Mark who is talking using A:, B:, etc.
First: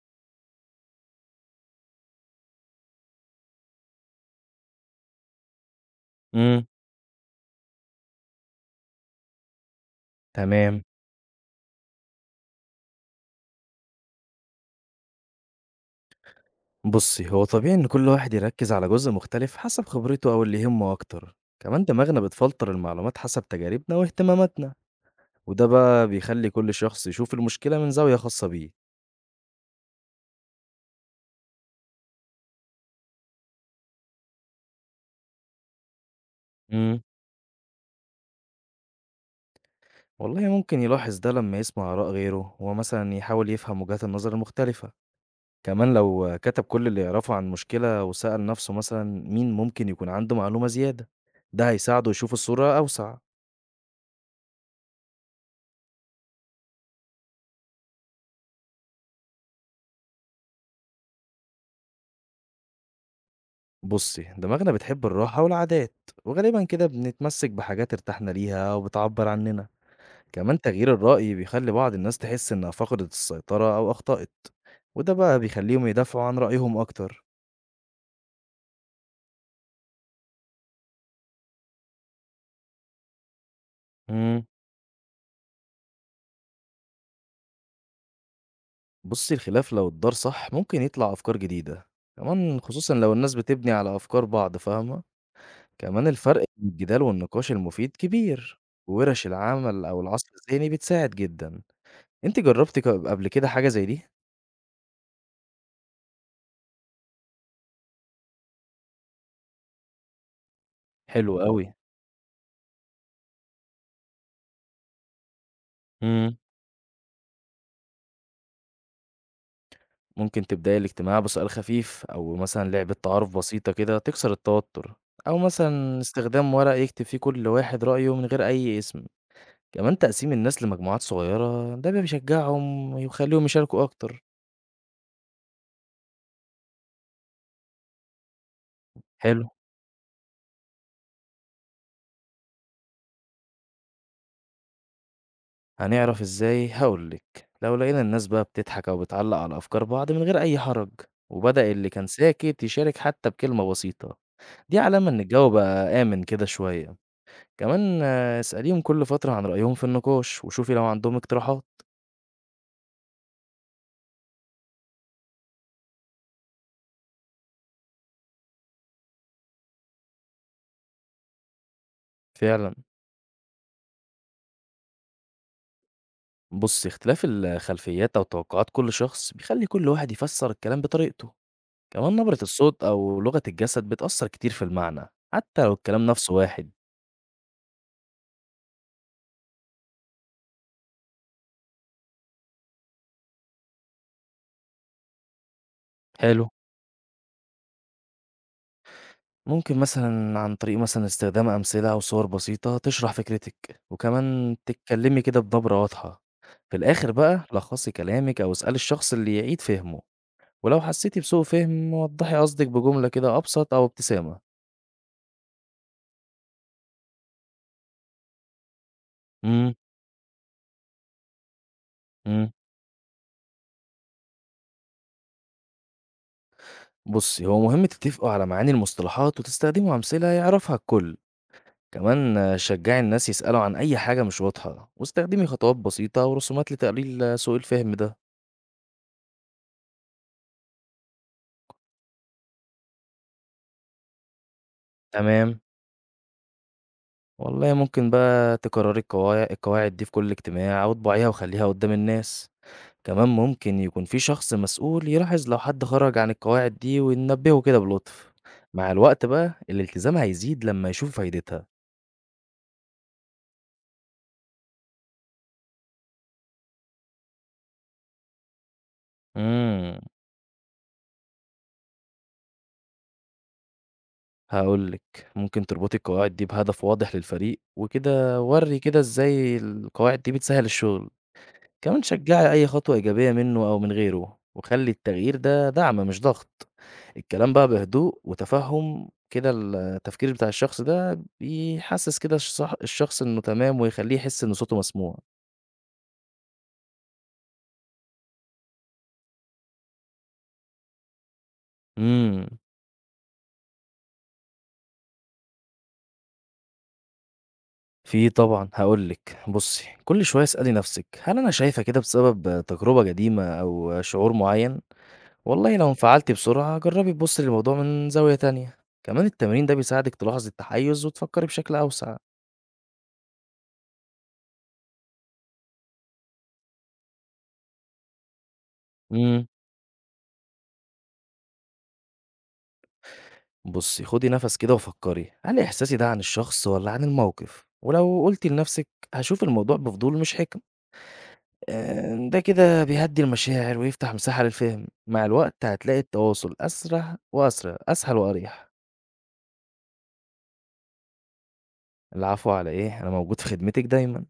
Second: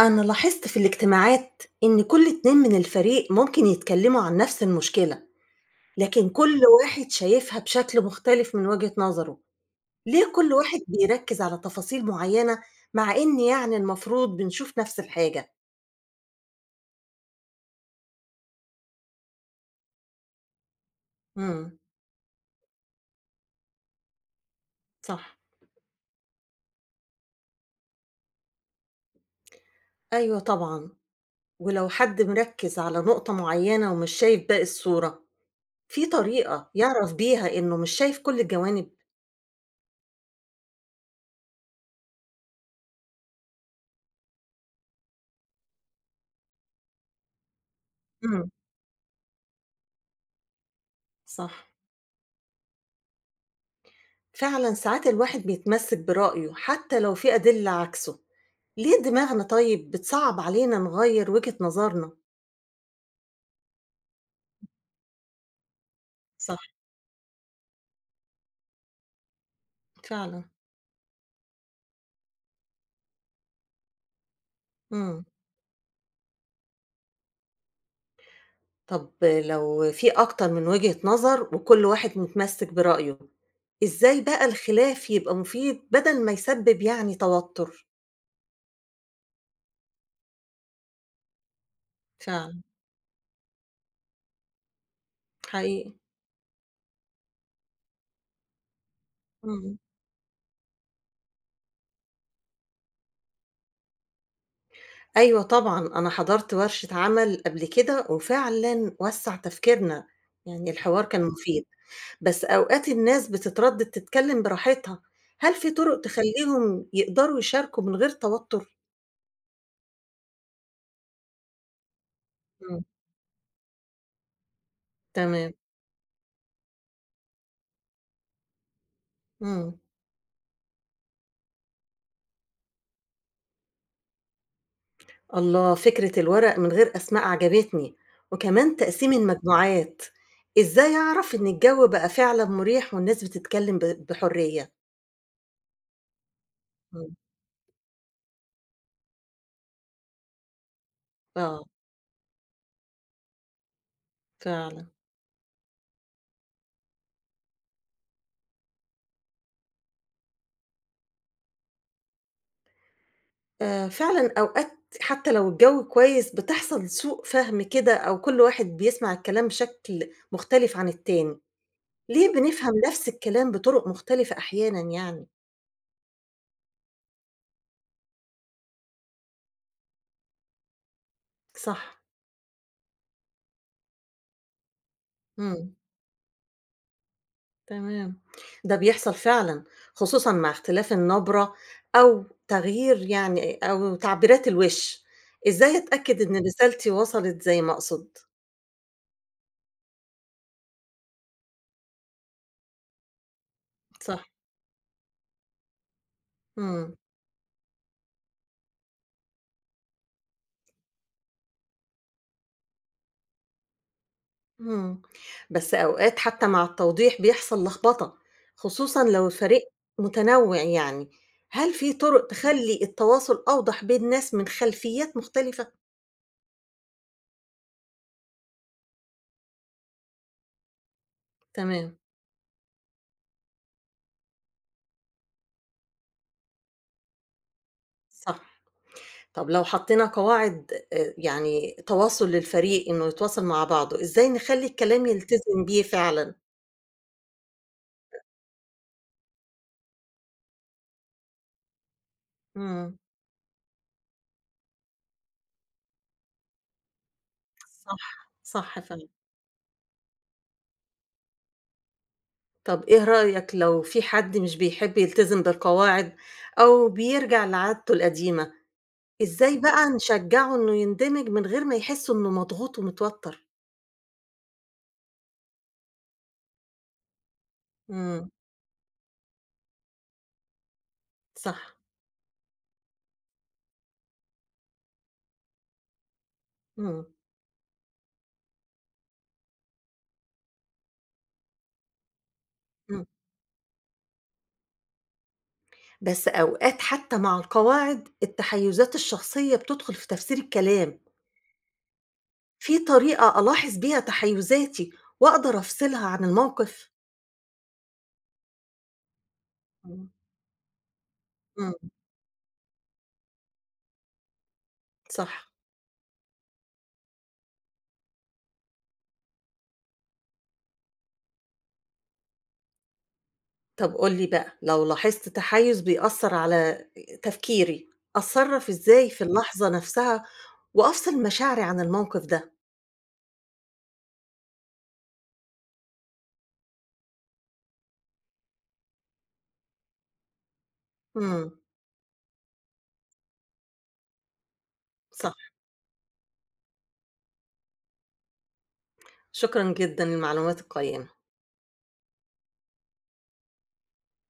A: أنا لاحظت في الاجتماعات إن كل اتنين من الفريق ممكن يتكلموا عن نفس المشكلة، لكن كل
B: إمم،
A: واحد شايفها بشكل مختلف من وجهة نظره، ليه كل واحد
B: تمام.
A: بيركز على تفاصيل معينة مع إن المفروض بنشوف نفس الحاجة؟
B: بُصّي، هو طبيعي إن كل واحد يركّز على جزء مختلف حسب خبرته أو اللي يهمه أكتر.
A: امم
B: كمان دماغنا بتفلتر المعلومات حسب تجاربنا واهتماماتنا،
A: صح،
B: وده بقى بيخلّي كل شخص يشوف المشكلة من زاوية خاصة بيه.
A: أيوه طبعًا، ولو حد مركز على نقطة معينة ومش شايف باقي الصورة، في طريقة
B: إمم.
A: يعرف بيها إنه مش شايف كل الجوانب؟
B: والله ممكن يلاحظ ده لمّا يسمع آراء غيره، ومثلًا يحاول يفهم وجهات النظر المختلفة. كمان لو كتب كل اللي يعرفه عن مشكلة وسأل
A: امم
B: نفسه مثلًا مين ممكن يكون عنده معلومة زيادة،
A: صح.
B: ده هيساعده يشوف الصورة أوسع.
A: فعلًا ساعات الواحد بيتمسك برأيه حتى لو في أدلة عكسه، ليه دماغنا طيب بتصعب علينا نغيّر وجهة نظرنا؟
B: بصي دماغنا بتحب الراحة والعادات،
A: صح.
B: وغالبا كده بنتمسك بحاجات ارتحنا ليها وبتعبر عننا.
A: فعلًا،
B: كمان تغيير الرأي بيخلي بعض الناس تحس إنها فقدت السيطرة أو أخطأت، وده
A: إمم،
B: بقى بيخليهم يدافعوا عن رأيهم أكتر.
A: طب لو في أكتر من وجهة نظر وكل واحد متمسك برأيه، إزاي
B: مم.
A: بقى الخلاف يبقى مفيد بدل ما يسبب توتر؟
B: بصي الخلاف لو اتدار صح ممكن يطلع أفكار جديدة. كمان
A: فعلًا،
B: خصوصا لو الناس بتبني على أفكار بعض فاهمة.
A: حقيقي،
B: كمان الفرق بين الجدال والنقاش المفيد كبير، وورش
A: إمم،
B: العمل أو العصر الذهني بتساعد جدا. انت جربتي قبل كده حاجة زي دي؟
A: أيوه طبعًا، أنا حضرت ورشة عمل قبل كده وفعلًا وسّع تفكيرنا، يعني الحوار كان
B: حلو
A: مفيد.
B: قوي.
A: بس أوقات الناس بتتردد تتكلم براحتها، هل في طرق
B: مم.
A: تخلّيهم يقدروا يشاركوا من غير توتر؟
B: ممكن تبدأي الاجتماع بسؤال خفيف أو مثلًا
A: إمم.
B: لعبة تعارف بسيطة كده تكسر التوتر، أو
A: تمام،
B: مثلًا استخدام ورق يكتب فيه كل واحد رأيه من غير أي اسم،
A: إمم،
B: كمان تقسيم الناس لمجموعات صغيرة ده بيشجعهم ويخليهم يشاركوا أكتر.
A: الله! فكرة الورق من غير أسماء عجبتني، وكمان تقسيم
B: حلو.
A: المجموعات، إزاي أعرف إن الجو بقى فعلًا مُريح والناس بتتكلم بحرية؟
B: هنعرف إزاي؟ هاقول
A: إمم.
B: لِك، لو لقينا الناس بقى بتضحك أو بتعلق على أفكار بعض من غير أي حرج،
A: آه،
B: وبدأ اللي كان ساكت يشارك حتى بكلمة بسيطة، دي
A: فعلًا،
B: علامة إن الجو بقى آمن كده شوية. كمان اسأليهم كل فترة عن رأيهم في النقاش، وشوفي لو عندهم اقتراحات.
A: فعلًا أوقات حتى لو الجو كويس بتحصل سوء فهم كده أو كل واحد بيسمع الكلام بشكل مختلف عن التاني. ليه بنفهم
B: فعلا.
A: نفس الكلام بطرق مختلفة أحيانًا؟
B: بص اختلاف الخلفيات او توقعات كل شخص بيخلي كل واحد يفسر الكلام بطريقته.
A: صح،
B: كمان نبرة الصوت او لغة الجسد بتأثر كتير في المعنى حتى لو
A: إمم،
B: الكلام نفسه واحد.
A: تمام، ده بيحصل فعلًا، خصوصًا مع اختلاف النبرة أو تغيير أو تعبيرات الوِش، إزاي أتأكد إن
B: حلو.
A: رسالتي وصلت زي ما أقصد؟
B: ممكن مثلا عن طريق مثلا استخدام امثلة او صور بسيطة تشرح فكرتك،
A: صح،
B: وكمان تتكلمي كده بنبرة واضحة. في
A: إمم،
B: الاخر بقى لخصي كلامك او اسألي الشخص اللي يعيد فهمه، ولو حسيتي بسوء فهم وضحي قصدك بجملة كده ابسط او ابتسامة.
A: إمم، بس أوقات حتى مع التوضيح بيحصل لخبطة، خصوصًا لو الفريق
B: امم
A: متنوع، هل في طرق تخلّي التواصل أوضح بين ناس من خلفيات مختلفة؟
B: بُصّي، هو مهم تتفقوا على معاني المصطلحات وتستخدموا أمثلة يعرفها الكل،
A: تمام،
B: كمان شجّعي الناس يسألوا عن أي حاجة مش واضحة، واستخدمي خطوات بسيطة ورسومات لتقليل سوء الفهم ده.
A: صح. طب لو حطينا قواعد تواصل للفريق إنه يتواصل مع بعضه، إزاي نخلّي الكلام
B: تمام،
A: يلتزم بيه فعلًا؟
B: والله ممكن بقى تكرري القواعد دي في كل اجتماع أو اطبعيها وخلّيها قدّام الناس،
A: إمم،
B: كمان ممكن يكون في شخص مسؤول يلاحظ لو حد خرج عن القواعد دي وينبهه كده
A: صح،
B: بلطف.
A: صح
B: مع
A: فعلًا.
B: الوقت بقى الالتزام هيزيد لمّا يشوف فايدتها.
A: طب إيه رأيك لو في حد مش بيحب يلتزم بالقواعد أو بيرجع لعادته القديمة، إزاي بقى
B: إمم.
A: نشجّعه إنه يندمج من غير ما يحس إنه مضغوط ومتوتر؟
B: هاقول لِك، ممكن تربطي القواعد دي بهدف واضح للفريق،
A: إمم،
B: وكده ورّي كده إزاي القواعد دي بتسهّل الشغل،
A: صح،
B: كمان شجّعي أي خطوة إيجابية منه أو من غيره، وخلّي التغيير ده دعم مش ضغط.
A: إمم،
B: الكلام بقى بهدوء وتفهُّم كده التفكير بتاع الشخص ده بيحسّس كده
A: إمم.
B: الشخص إنه تمام ويخلّيه يحس إن صوته مسموع.
A: بس أوقات حتى مع القواعد التحيُّزات الشخصية بتدخل في تفسير الكلام.
B: إمم،
A: في طريقة ألاحظ بيها تحيُّزاتي وأقدر أفصلها عن الموقف؟
B: في طبعًا، هاقول لِك، بُصّي
A: إمم.
B: كل شوية اسألي نَفْسِك هل أنا
A: إمم،
B: شايفة كده بسبب تجربة قديمة أو شعور معيّن؟
A: صح.
B: والله لو انفعلتِ بسرعة جربي تبصي للموضوع من زاوية تانية، كمان التمرين ده بيساعدك تلاحظي التحيز وتفكري بشكل أوسع.
A: طب قُل لي بقى لو لاحظت تحيُّز بيأثّر على تفكيري، أتصرّف إزاي في
B: امم
A: اللحظة نفسها وأفصل مشاعري عن الموقف ده؟
B: بصي خدي نفس كده وفكري هل إحساسي ده عن الشخص ولا عن الموقف؟ ولو قلتي لنفسك هشوف الموضوع بفضول مش حكم.
A: إمم،
B: ده كده بيهدي المشاعر ويفتح مساحة للفهم. مع
A: صح.
B: الوقت هتلاقي التواصل أسرع أسهل وأريح.
A: شكرًا جدًا للمعلومات القيّمة.
B: العفو على إيه، أنا موجود في خدمتك دايما.